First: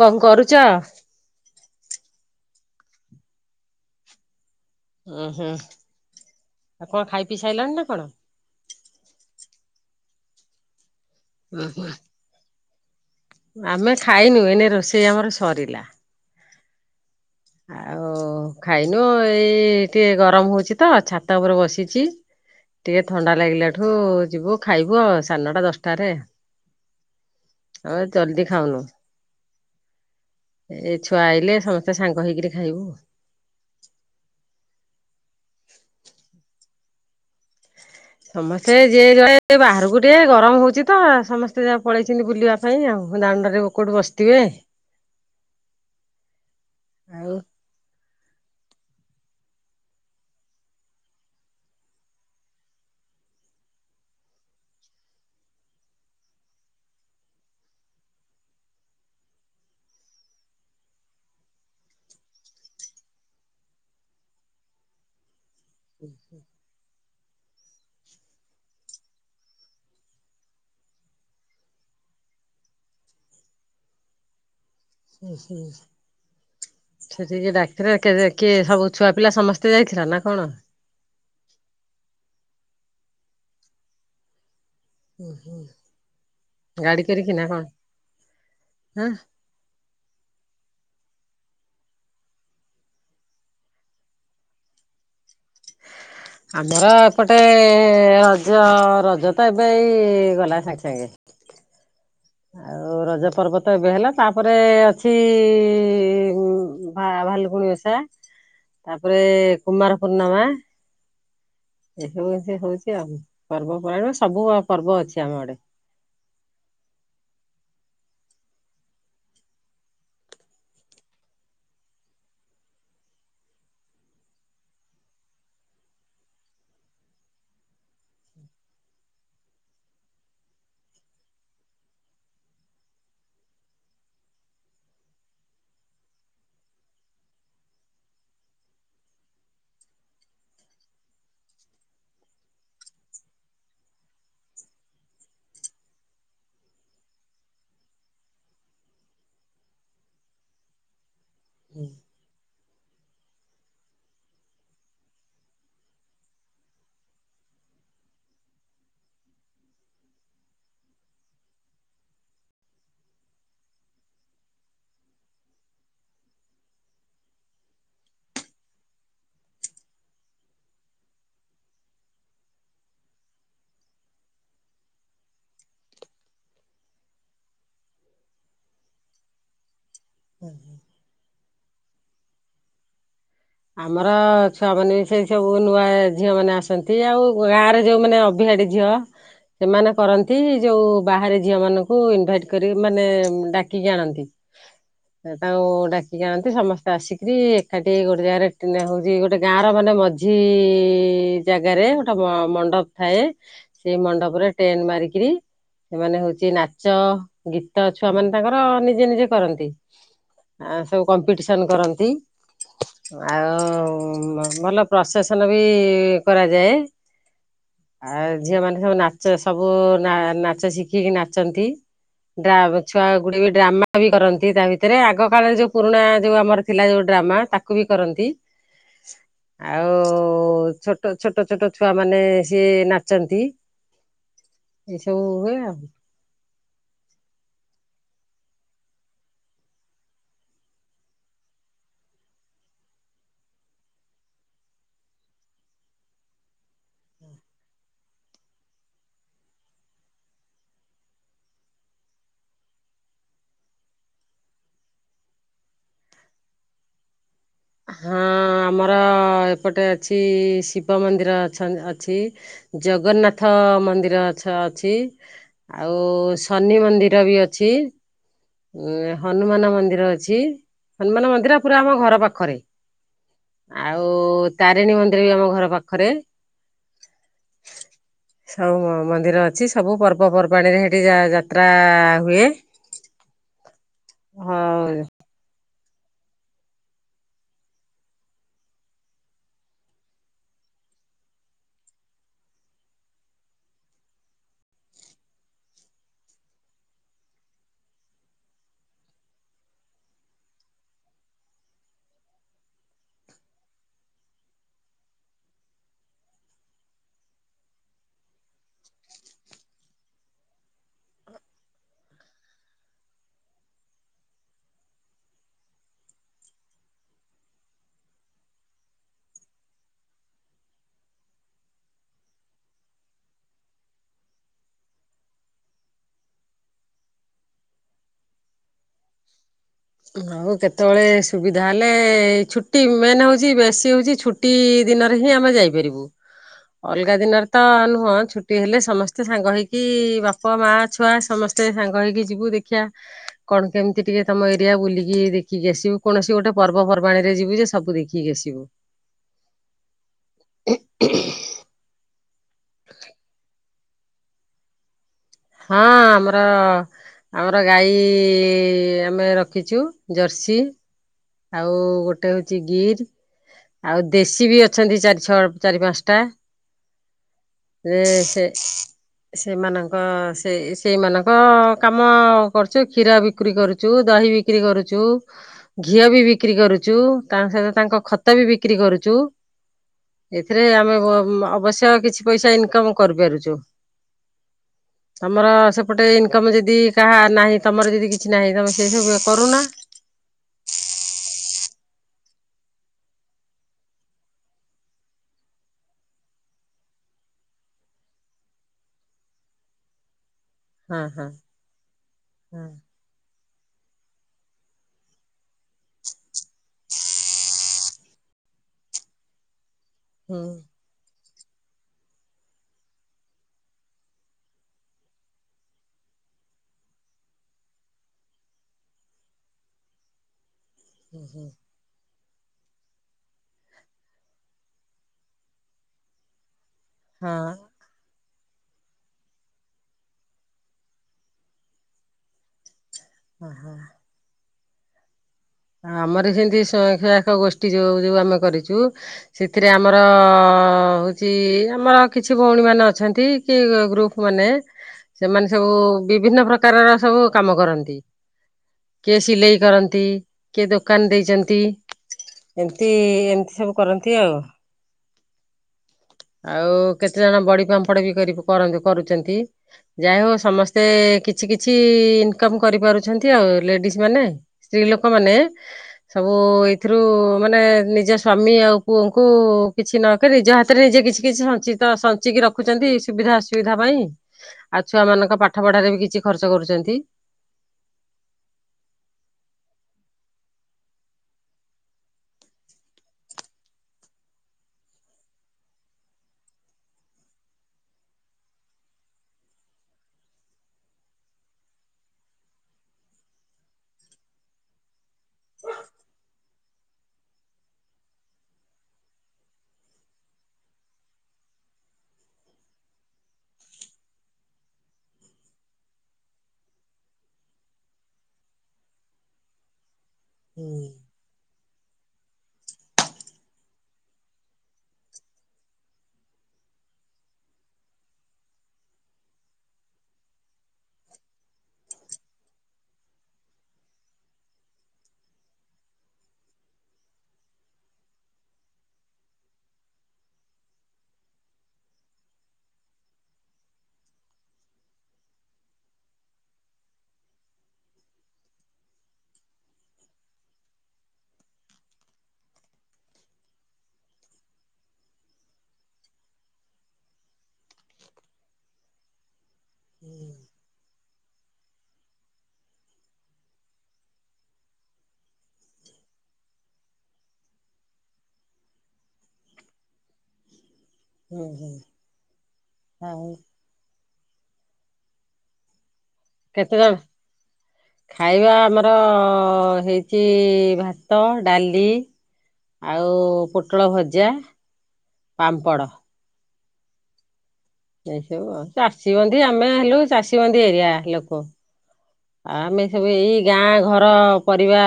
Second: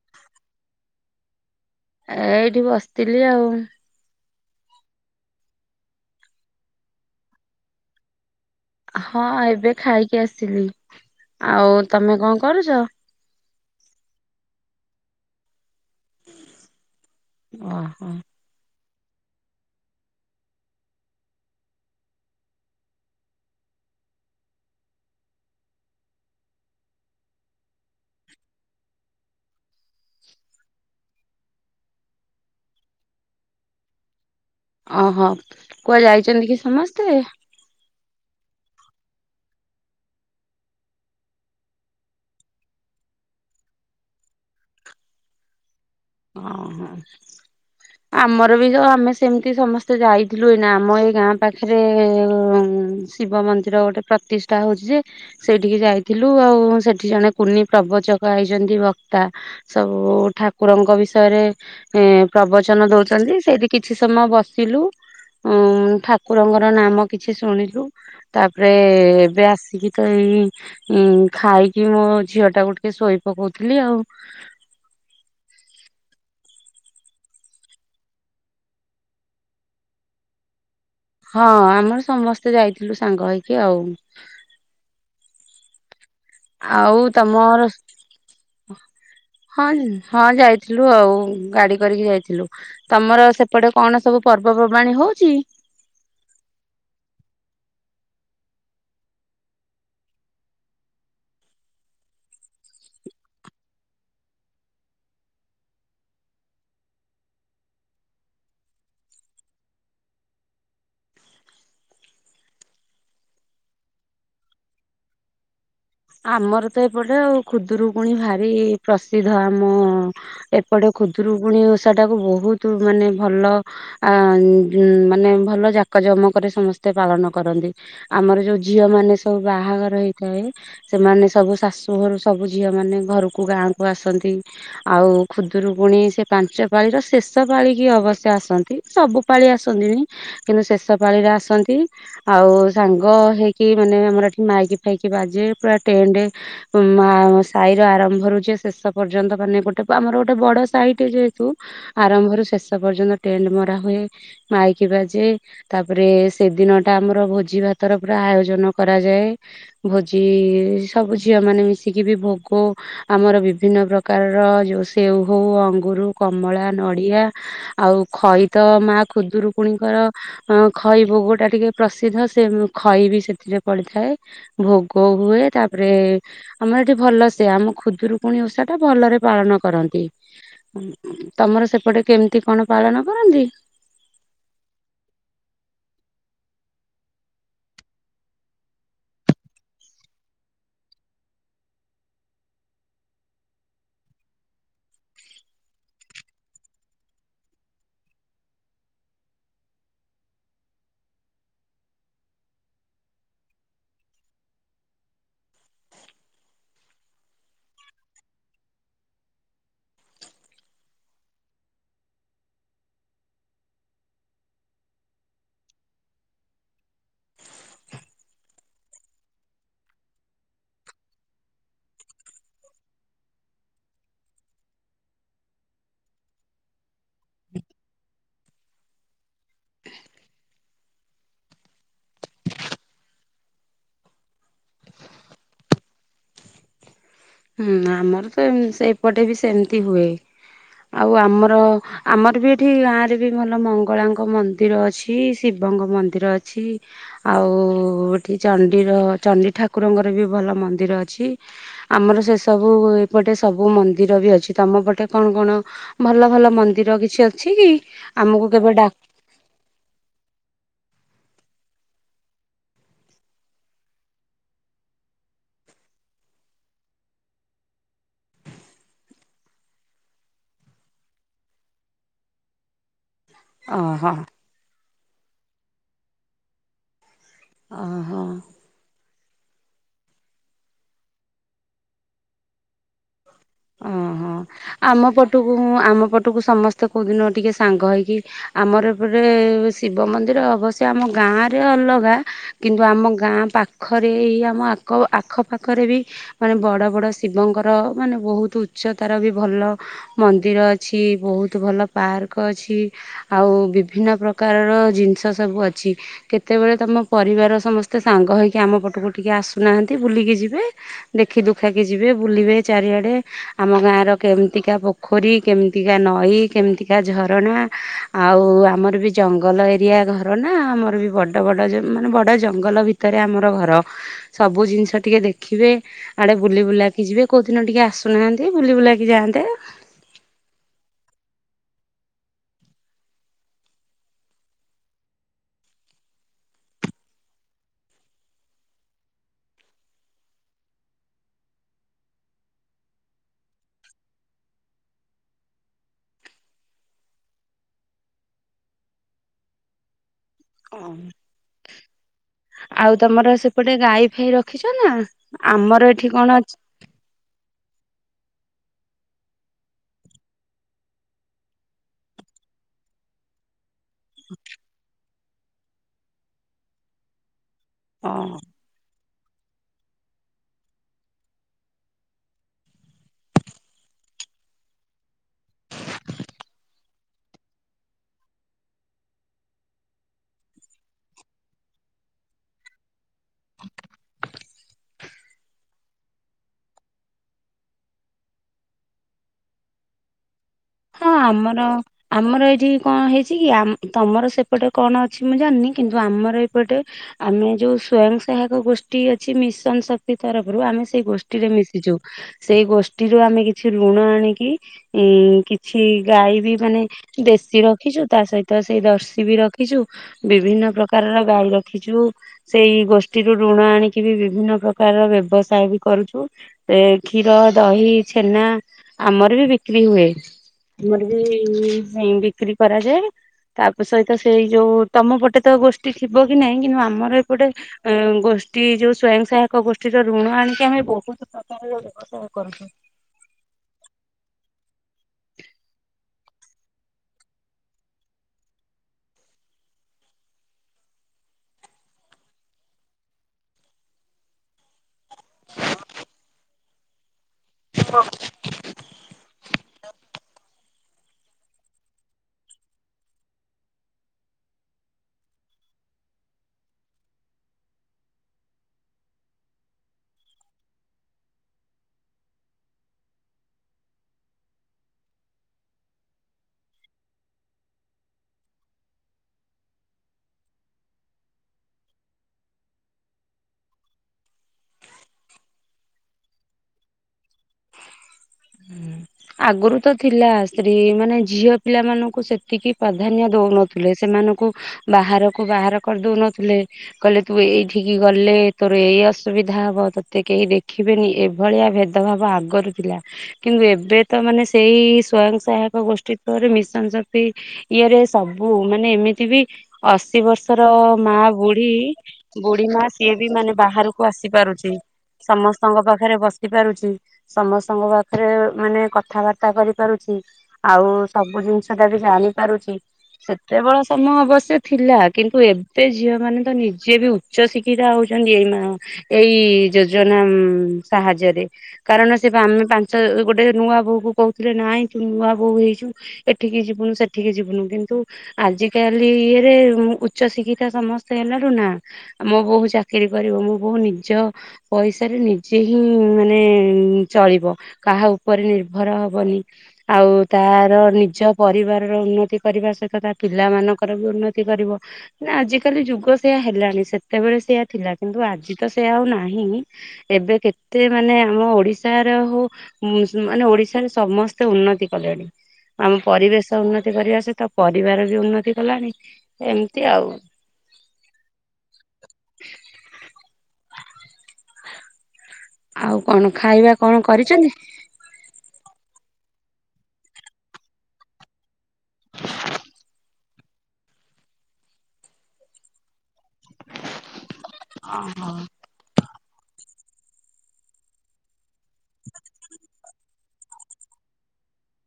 କ କରୁଚ? ଏ ଏଠି ବସିଥିଲି ଆଉ ଉଁ ହୁଁ ଆଉ କଣ ଖାଇ ପି ସାଇଲଣି ନା କଣ? ହଁ ଏବେ ଖାଇକି ଆସିଲି। ଆଉ ତମେ କଣ କରୁଚ? ଆମେ ଖାଇନୁ ଏନେ ରୋଷେଇ ଆମର ସରିଲା। ଆଉ ଓହୋ। ଖାଇନୁ ଏଇ ଟିକେ ଗରମ ହଉଚି ତ ଛାତ ଉପରେ ବସିଚି ଟିକେ ଥଣ୍ଡା ଲାଗିଲାଠୁ ଯିବୁ ଖାଇବୁ ଆ ସାଢେନଟା ଦଶଟାରେ ଆମେ ଜଲଦି ଖାଉନୁ ଏ ଛୁଆ ଆଇଲେ ସମସ୍ତେ କହିକିରି ଖାଇବୁ। ଓହୋ କୁଆ ଯାଇଚନ୍ତି କି ସମସ୍ତେ? ସମସ୍ତେ ଯିଏ ଜି ଯୁଆଡେ ବାହାରକୁ ଟିକେ ଗରମ ହଉଚି ତ ସମସ୍ତେ ଯାହା ପଳେଇଛନ୍ତି ବୁଲିବା ପାଇଁ ଆଉ ଦାଣ୍ଡରେ କଉଠୁ ବସିଥିବେ। ଓହୋ ଆଉ ଆମର [unintelligible] ଆମେ ସେମିତି ସମସ୍ତେ ଯାଇଥିଲୁ ଏନା ଆମ ଏଇ ଗାଁ ପାଖରେ ଶିବ ମନ୍ଦିର ଗୋଟେ ପ୍ରତିଷ୍ଠା ହଉଛି ଯେ ସେଇଠିକି ଯାଇଥିଲୁ ଆଉ ସେଠି ଜଣେ କୁନି ପ୍ରବଚକ ହେଇଛନ୍ତି ବକ୍ତା ସବୁ ଠାକୁରଙ୍କ ବିଷୟରେ ଏ ପ୍ରବଚନ ଦଉଛନ୍ତି ସେଇଠି କିଛି ସମୟ ବସିଲୁ। ଉଁ ଠାକୁରଙ୍କର ନାମ କିଛି ଶୁଣିଲୁ ତାପରେ ଏବେ ଆସିକି ତ ଏଇ ଖାଇକି ମୋ ଝିଅ ଟାକୁ ଟିକେ ଶୋଇ ପକଉଥିଲି ଆଉ। ହୁଁ ସେଠିକ ଡାକ [unintelligible] କିଏ ସବୁ ଛୁଆ ପିଲା ସମସ୍ତେ ଯାଇଥିଲ ନା କଣ? ହଁ ଆମର ସମସ୍ତେ ଯାଇଥିଲୁ ସାଙ୍ଗ ହେଇକି ଆଉ [inaudible] ଆଉ ଗାଡି କରିକି ନା କଣ? ତମର ହଁ ହଁ ଯାଇଥିଲୁ। ଆଉ ଗାଡି କରିକି ଯାଇଥିଲୁ ତମର ସେପଟେ କଣ ସବୁ ପର୍ବପର୍ବାଣୀ ହଉଛି? ଆମର ଏପଟେ ରଜ ରଜ ତ ଏବେଇ ଗଲା ସାଙ୍ଗେ ସାଙ୍ଗେ ଆଉ ରଜ ପର୍ବ ତ ଏବେ ହେଲ ତାପରେ ଅଛି ଭା ଭାଲୁକୁଣି ଓଷା ତାପରେ କୁମାର ପୂର୍ଣ୍ଣିମା ଏ ହଉ ସେ ହଉଛି ଆଉ ପର୍ବ ପରାୟଣ ସବୁ ପର୍ବ ଅଛି ଆମ ଆଡେ। ଆମର ତ ଏପଟେ ଆଉ ଖୁଦୁରୁକୁୁଣି ଭାରି ପ୍ରସିଦ୍ଧ ଆମ ଏପଟେ ଖୁଦୁରୁକୁୁଣିୀ ଓଷା ଟାକୁ ବହୁତ ମାନେ ଭଲ ମାନେ ଭଲ ଜାକ ଜମକରେ ସମସ୍ତେ ପାଳନ କରନ୍ତି ଆମର ଯୋଉ ଝିଅ ମାନେ ସବୁ ବାହାଘର ହେଇଥାଏ। ସେମାନେ ସବୁ ଶାଶୁ ଘରୁ ସବୁ ଝିଅ ମାନେ ଘରକୁ ଗାଁ କୁ ଆସନ୍ତି ଆଉ ଖୁଦରୁକୁଣି ପୁଣି ସେ ପାଞ୍ଚ ପାଳିର ଶେଷ ପାଳିକି ଅବଶ୍ୟ ଆସନ୍ତି ସବୁ ପାଳି ଆସନ୍ତିନି କିନ୍ତୁ ଶେଷ ପାଳିରେ ଆସନ୍ତି ଆଉ ସାଙ୍ଗ ହେଇକି ମାନେ ଆମର ଏଠି ମାଇକି ଫାଇକି ବାଜି ଯେ ପୁରା ଟେଣ୍ଟ ସାହିର ଆରମ୍ଭରୁ ଯେ ଶେଷ ପର୍ଯ୍ୟନ୍ତ ମାନେ ଗୋଟେ ଆମର ଗୋଟେ ବଡ ସାାଇଟ ଯେହେତୁ ଆରମ୍ଭରୁ ଶେଷ ପର୍ଯ୍ୟନ୍ତ ଟେଣ୍ଟ ମରା ହୁଏ ମାଇକି ବାଜେ ତାପରେ ସେଦିନ ଟା ଆମର ଭୋଜି ଭାତର ପୁରା ଆୟୋଜନ କରାଯାଏ। ଆଜି ସବୁ ଝିଅ ମାନେ ମିଶିକି ବି ଭୋଗ ଆମର ବିଭିନ୍ନ ପ୍ରକାରର ଯୋଉ ସେଓ ହଉ ଅଙ୍ଗରୁ କମଳା ନଡ଼ିଆ ଆଉ ଖଇ ତ ମା ଖୁଦରୁକୁଣୀଙ୍କର ଖଇ ଭୋଗ ଟା ଟିକେ ପ୍ରସିଦ୍ଧ ସେ ଖଇ ବି ସେଥିରେ ପଡ଼ିଥାଏ ଭୋଗ କୋ ହୁଏ ତାପରେ ଆମର ଏଠି ଭଲ ସେ ଆମ ଖୁଦୁରୁକୁୁଣି ଓଷା ଟା ଭଲରେ ପାଳନ କରନ୍ତି ତମର ସେ ଏପଟେ କେମିତି କଣ ପାଳନ? କରନ୍ତି? ଆମର ଛୁଆ ମାନେ ବି ସେଇ ସବୁ ନୂଆ ଝିଅ ମାନେ ଆସନ୍ତି ଆଉ ଗାଁରେ ଯୋଉମାନୋନ ଅବହାଡି ଝିଅ ସେମାନେ କରନ୍ତି ଯୋଉ ବାହାରେ ଝିଅ ମାନଙ୍କୁ ଇନଭାଇଟ କର ମାନେ ଡାକିକି ଆଣନ୍ତି ତାଙ୍କୁ ଡାକିକି ଆଣନ୍ତି ସମସ୍ତେ ଆସିକରି ଏକାଠି ଗେ ଜାଗାରେ ହଉଛି ଗୋଟେ ଗାଁ ର ମାନେ ମଝି ଜାଗାରେ ଗୋଟେ ମଣ୍ଡପ ଥାଏ ସେ ମଣ୍ଡପ ରେ ଟେନ ମାରିକରି ସେମାନେ ହଉଛି ନାଚ ଗୀତ ଛୁଆ ମାନ ତାଙ୍କର ନିଜେ ନିଜେ କରନ୍ତି ଆ ସବୁ କମ୍ପିଟିସନ କରନ୍ତି। ଆଉ ଭଲ ପ୍ରସେସନ ବି କରାଯାଏ ଆ ଝିଅ ମାନ ସବୁ ନାଚ ସବୁ ନାଚ ଶିଖିକି ନାଚନ୍ତି ଛୁଆ ଗୁଡେ ବି ଡ୍ରାମା ବି କରନ୍ତି ତା ଭିତରେ ଆଗ କାଳରେ ଯୋଉ ପୁରୁଣା ଯୋଉ ଆମର ଥିଲା ଯୋଉ ଡ୍ରାମା ତାକୁ କ ବି କରନ୍ତି ଆଉ ଛୋଟ ଛୋଟ ଛୋଟ ଛୁଆ ମାନେ ସିଏ ନାଚନ୍ତି ଏସବୁ ହୁଏ ଆଉ ହୁଁ ଆମର ତ ସେପଟେ ବି ସେମିତି ହୁଏ ଆଉ ଆମର ଆମର ବି ଏଠି ଗାଁ ରେ ବି ଭଲ ମଙ୍ଗଳାଙ୍କ ମନ୍ଦିର ଅଛି ଶିବଙ୍କ ମନ୍ଦିର ଅଛି ଆଉ ଏଠି ଚଣ୍ଡଡିର ଚଣ୍ଡି ଠାକୁରଙ୍କର ବି ଭଲ ମନ୍ଦିର ଅଛି। ଆମର ସେ ସବୁ ଏପଟେ ସବୁ ମନ୍ଦିର ବି ଅଛି ତମ ପଟେ କଣ କଣ ଭଲ ଭଲ ମନ୍ଦିର କିଛି ଅ ହଁ ଆମର ଏପଟେ ଅଛି। ଶିବ ମନ୍ଦିର ଅଛ ଅଛି ଜଗନ୍ନାଥ ମନ୍ଦିର ଅଛ ଅଛି ଆଉ ଶନି ମନ୍ଦିର ବି ଅଛି ହନୁମାନ ମନ୍ଦିର ଅଛି ହନୁମାନ ମନ୍ଦିର ପୁରା ଆମ ଘର ପାଖରେ। ଆଉ ଓହୋ ତା ତାରିଣୀ ମନ୍ଦିର ବି ଆମ ଘର ପାଖରେ ଅ ହୋ। ସବୁ ମନ୍ଦିର ଅଛି ସବୁ ପର୍ବପର୍ବାଣିରେ ସେଇଠି ଯାତ୍ରା ହୁଏ। ଓହୋ ହଉ। ଆମ ପଟୁ ଆମ ପଟକୁ ସମସ୍ତେ କେଉଁଦିନ ଟିକେ ସାଙ୍ଗ ହୋଇଇକି ଆମର ଏପଟେ ଶିବ ମନ୍ଦିର ଅବଶ୍ୟ ଆମ ଗାଁରେ ଅଲଗା କିନ୍ତୁ ଆମ ଗାଁ ପାଖରେ ଏଇ ଆମ ଆଖପାଖରେ ବି ମାନେ ବଡ଼ ବଡ଼ ଶିବଙ୍କର ମାନେ ବହୁତ ଉଚ୍ଚ ତାର ବି ଭଲ ମନ୍ଦିର ଅଛି ବହୁତ ଭଲ ପାର୍କ ଅଛି ଆଉ ବିଭିନ୍ନ ପ୍ରକାରର ଜିନିଷ ସବୁ ଅଛି କେତେବେଳେ ତମ ପରିବାର ସମସ୍ତେ ସାଙ୍ଗ ହୋଇଇକି ଆମ ପଟକୁ ଟିକେ ଆସୁନାହାନ୍ତି ବୁଲିକି ଯିବେ ଦେଖି ଦୁଖାକି ଯିବେ ବୁଲିବେ ଚାରିଆଡ଼େ। ଆମ ଗାଁ ର କେମିତିକା ପୋଖରୀ କେମିତିକା ନଈ କେମିତିକା ଝରଣା ଆଉ ଆମର ବି ଜଙ୍ଗଲ ଏରିଆ ଘରଣା ଆମର ବି ବଡ ବଡ ମାନେ ବଡ ଜଙ୍ଗଲ ଭିତରେ ଆମର ଘର ସବୁ ଜିନିଷ ଟିକେ ଦେଖିବେ ଆଡେ ବୁଲି ବୁଲାକି ଯିବେ କୋଉ ଦିନ ଟିକେ ଆସୁ ନାହାନ୍ତି ବୁଲି ବୁଲାକି ଯାଆନ୍ତେ ଆଉ କେତେବେଳେ ସୁବିଧା ହେଲେ ଛୁଟି ମେନ୍ ହଉଛି ବେଶୀ ହଉଛି ଛୁଟି ଦିନରେ ହିଁ ଆମେ ଯାଇପାରିବୁ ଅଲଗା ଦିନରେ ତ ନୁହଁ ଛୁଟି ହେଲେ ସମସ୍ତେ ସାଙ୍ଗ ହେଇକି ବାପ ମା ଛୁଆ ସମସ୍ତେ ସାଙ୍ଗ ହେଇକି ଯିବୁ ଦେଖିବା କଣ କେମିତି ଟିକେ ତମ ଏ। ବୁଲିକି ଦେଖିକି ଆସିବୁ କୌଣସି ଗୋଟେ ପର୍ବପର୍ବାଣିରେ ଯିବୁ ଯେ ସବୁ ଦେଖିକି ଆସିବୁ। ହ। ଆଉ ତମର ସେପଟେ ଗାଈ ଫାଇ ରଖିଛ ନା। ହଁ ଆମର ଏଠି କଣ ଆମର ଆମର ଗାଈ କି ଆମେ ରଖିଛୁ ଜର୍ସି ଆଉ ଗୋଟେ ହଉଛି ଗିର୍ ଆଉ ଦେଶୀ ବି ଅଛନ୍ତି ଚାରି ଛଅ ଚାରି ପାଞ୍ଚଟା ରେ ଅଛି? ହେ ସେମାନଙ୍କ ସେ ସେଇମାନଙ୍କ କାମ କରୁଛୁ କ୍ଷୀର ବିକ୍ରି କରୁଛୁ ଦହି ବିକ୍ରି କରୁଛୁ ଘିଅ ବି ବିକ୍ରି କରୁଛୁ ତାଙ୍କ ସହିତ ତାଙ୍କ ଖତ ବି ବିକ୍ରି କରୁଛୁ ଏଥିରେ ଆମେ ଅବଶ୍ୟ କିଛି ପଇସା ଇନକମ କରିପାରୁଛୁ। ତମର ସେପଟେ ଇନକମ ଯଦି କାହା ନାହିଁ ତମର ଯଦି କିଛି ନାହିଁ ତମେ ସେ ସବୁ କରୁନା। ହଁ ଆମର ଆମର ଏଇଠି କଣ ହେଇଛି କି ତମର ସେପଟେ କଣ ଅଛି ମୁଁ ଜାଣିନି କିନ୍ତୁ ଆମର ଏପଟେ ଆମେ ଯୋଉ ସ୍ଵୟଂ ସହାୟକ ଗୋଷ୍ଠୀ ଅଛି ମିଶନ ଶକ୍ତି ତରଫରୁ ଆମେ ହଁ ସେଇ ହଁ ଗୋଷ୍ଠୀରେ ମିଶିଛୁ ସେଇ ହୁଁ ଗୋଷ୍ଠୀରୁ ଆମେ କିଛି ଋଣ ଆଣିକି ଇଁ କି ଗଈ ବି [unintelligible] ମାନେ ଦେଶୀର ରଖିଛୁ ତା ସହିତ ସେଇ ଦର୍ଶି ବି ରଖି ଏଇ ଯୋଉ ହୁଁ ବିଭିନ୍ନ ପ୍ରକାରର ଗାଈ ରଖିଛୁ ସେଇ ଗୋଷ୍ଠୀରୁୁ ଋଣ ଆଣିକି ବି ବିଭିନ୍ନ ପ୍ରକାର ବ୍ୟବସାୟ ବି କରୁଛୁ ସେ କ୍ଷୀର ଦହି ଛେନା ଆମର ବି ବିକ୍ରି ହୁଏ ଆମର ହୁଁ ବି ହୁଁ ସେଇ ବିକ୍ରି କରାଯାଏ ତା ସହିତ ସେଇ ଯୋଉ ତମ ପଟେ ତ ଗୋଷ୍ଠୀ ଥିବ କି ନାହିଁ କିନ୍ତୁ ଆମ। ଆମର ଏପଟେ ହଁ। ଗୋଷ୍ ଏ ଯୋଉ ସ୍ଵୟଂ ସହାୟକ ଗୋଷ୍ଠୀର ଋଣ ଆଣିକି ଆମେ ବହୁତ ପ୍ରକାରର ବ୍ୟବସାୟ କରୁଛୁ ଓ ହୋ ହ ଆମର ସେମିତି ସ୍ୱୟଂ ସହାୟକ ଗୋଷ୍ଠୀ ଯେଉଁ ଯୋଉ ଆମେ କରିଚୁ ସେଥିରେ ଆମର ହଉଚି ଆମର କିଛି ଭଉଣୀମାନେ ଅଛନ୍ତି କି ଗ୍ରୁପ ମାନେ ସେମାନେ ସବୁ ବିଭିନ୍ନ ପ୍ରକ ପ୍ରକାରର ସବୁ କାମ କରନ୍ତି କିଏ ସିଲେଇ କରନ୍ତି କିଏ ଦୋକାନ ଦେଇଚନ୍ତି ଏମିତି ଏମିତି ସବୁ କରନ୍ତି ଆଉ ଆଉ କେତେ ଜଣ ବଡି ପାମ୍ପଡ ବି କରି ପ କରନ୍ତି କରୁଚନ୍ତି ଯା ହଉ ସମସ୍ତେ କିଛି କିଛି ଇନକମ କରିପାରୁଛନ୍ତି ଆଉ ଲେଡିଜ ମାନେ ସ୍ତ୍ରୀ ଲୋକ ମାନେ ସବୁ ଏଇଥିରୁ ମାନେ ନିଜ ସ୍ଵାମୀ ଆଉ ପୁଅଙ୍କୁ କିଛି ନକହି ନିଜ ହାତ ସେ ନିଜେ କିଛି କିଛି ସଞ୍ଚିତ ସଞ୍ଚିକି ରଖୁଛନ୍ତି ସୁବିଧା ଅସୁବିଧା ପାଇଁ ଆଉ ଛୁଆ ମାନଙ୍କ ପାଠ ପଢାରେ ବି କିଛି ଖର୍ଚ୍ଚ କରୁଚନ୍ତି। ଆଗରୁ ତ ଥିଲା ସ୍ତ୍ରୀ ମାନେ ଝିଅ ପିଲା ମାନଙ୍କୁ ସେତିକି ପ୍ରାଧାନ୍ୟ ଦଉନଥିଲେ ସେମାନଙ୍କୁ ବାହାରକୁ ବାହାର କରିଦଉନଥିଲେ କହିଲେ ତୁ ଏଇଠିକି ଗଲେ ତୋର ଏଇ ଅସୁବିଧା ହବ ତୋତେ କେହି ଦେଖିବେନି ଏଭଳିଆ ଭେଦଭାବ ଆଗରୁ ଥିଲା କିନ୍ତୁ ଏବେ ତ ମାନେ ସେଇ ସ୍ଵୟଂ ସହାୟକ ଗୋଷ୍ଠୀ ପରେ ମିଶନ ଶକ୍ତି ଇଏରେ ସବୁ ମାନେ ଏମିତି ବି ଅଶୀ ବର୍ଷର ମା ବୁଢୀ ବୁଢୀ ମା ସିଏ ବି ମାନେ ବାହାରୁକୁ ଆସି ପାରୁଚି ସମସ୍ତଙ୍କ ପାଖରେ ବସି ପାରୁଚି ସମସ୍ତଙ୍କ ପା ଖରେ ମାନେ କଥାବାର୍ତ୍ତା କରିପାରୁଚି ଆଉ ସବୁ ଜିନିଷ ସେଟା ବି ଜାଣି ପାରୁଚି ସେତେବେଳ ସମୟ ଅବଶ୍ୟ ଥିଲା କିନ୍ତୁ ଏବେ ଝିଅମାନେ ତ ନିଜେ ବି ଉଚ୍ଚ ଶିକ୍ଷିତ ହଉଛନ୍ତି ଏଇନା ଏଇ ଯୋଜନା ସାହାଯ୍ୟରେ କାରଣ ସେ ପା ଆମେ ଗୋଟେ ନୂଆ ବୋହୁ କୁ କହୁଥିଲେ ନାଇଁ ତୁ ନୂଆ ବୋହୁ ହେଇଚୁ ଏଠିକି ଯିବୁନୁ ସେଠିକି ଯିବୁନୁ କିନ୍ତୁ ଆଜିକାଲି ଇଏରେ ଉଚ୍ଚ ଶିକ୍ଷିତା ସମସ୍ତେ ହେଲାରୁ ନା ମୋ ବୋହୁ ଚାକିରୀ କରିବ ମୋ ବୋଉ ନିଜ ପଇସାରେ ନିଜେ ହିଁ ମାନେ ଚଳିବ କାହା ଉପରେ ନିର୍ଭର ହବନି ଆଉ ତାର ନିଜ ପରିବାରର ଉନ୍ନତି କରିବା ସହିତ ତା ପିଲାମାନଙ୍କର ବି ଉନ୍ନତି କରିବ ନା ଆଜିକାଲି ଯୁଗ ସେୟା ହେଲାଣି ସେତେବେଳେ ସେୟା ଥିଲା କିନ୍ତୁ ଆଜି ତ ସେଆ ଆଉ ନାହିଁ ଏବେ କେତେ ମାନେ ଆମ ଓଡିଶାର ହଉ ମୁଁ ସିନା ମାନେ ଓଡିଶାରେ ସମସ୍ତେ ଉନ୍ନତି କଲେଣି ଆମ ପରିବେଶ ଉନ୍ନତି କରିବା ସହିତ ପରିବାର ବି ଉନ୍ନତି କଲାଣି ଏମିତି ଆଉ ହୁଁ ହୁଁ ଆ ଆଉ କଣ ଖାଇବା କେତେ ଜଣ କଣ କରିଚନ୍ତି? ଅ ହେଇଛି ଭାତ ଡାଲି ଆଉ ପୋଟଳ ଭଜା ପାମ୍ପଡ଼ ଏଇ ଓହୋ ସବୁ ଆଉ ଚା ଷୀବନ୍ଦୀ। ଆମେ ହେଲୁ ଚାଷୀବନ୍ଦୀ ଏରିଆ ଲୋକ। ଆମେ ସବୁ ଏଇ ଗାଁ ଘର ପରିବା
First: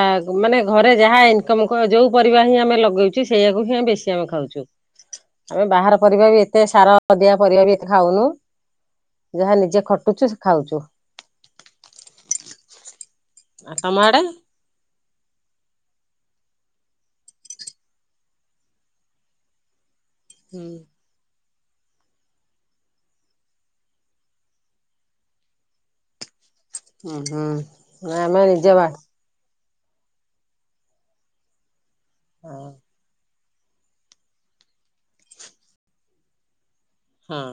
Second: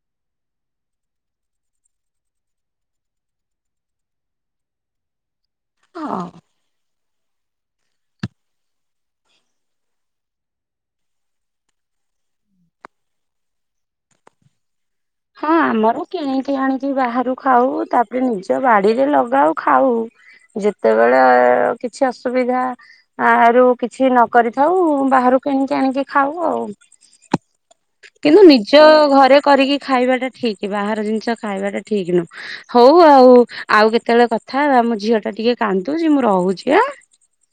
ମାନେ ଘରେ ଯାହା ଇନକମ ଯୋଉ ପରିବା ହିଁ ଆମେ ଲଗେଇଚୁ ସେଇଆକୁ ହିଁ ବେଶୀ ଆମେ ଖାଉଚୁ। ଆମେ ବାହାର ହଉ। ପରିବା ବି ଏତେ ସାର ଦିଆ ପରିବା ବି ଏତେ ଖାଉନୁ। ଯାହା ନିଜେ ଖଟୁଚୁ ସେ ଖାଉଚୁ। [inaudible] ଆ ତମ ଆଡେ? ହଁ ଆମର କିଣିକି ଆଣିକି ବାହାରୁ ଖାଉ। ତାପରେ ନିଜ ବାଡିରେ ଲଗାଉ ଖାଉ ହୁଁ। ଯେତେବେଳେ କିଛି ଅସୁବିଧା ଆ ରୁ କିଛି ନ କରିଥାଉ ବାହାରକୁ କିଣିକି ଆଣିକି ଖାଉ ଆଉ। ଉଁ ହୁଁ ନାଇ କିନ୍ତୁ ଆମେ ନିଜ ବାଡି ଘରେ କରିକି ଖାଇବା ଟା ଠିକ। ବାହାର ଜିନିଷ ଖାଇବାଟା ଠିକ ନୁହଁ। ହଉ ଆଉ ଆଉ କେତେବେଳେ କଥା ହବା ଆମ ଝିଅ ଟା ଟିକେ କାନ୍ଦୁଚି। ମୁଁ ରହୁଚି ଆଁ? ହଁ।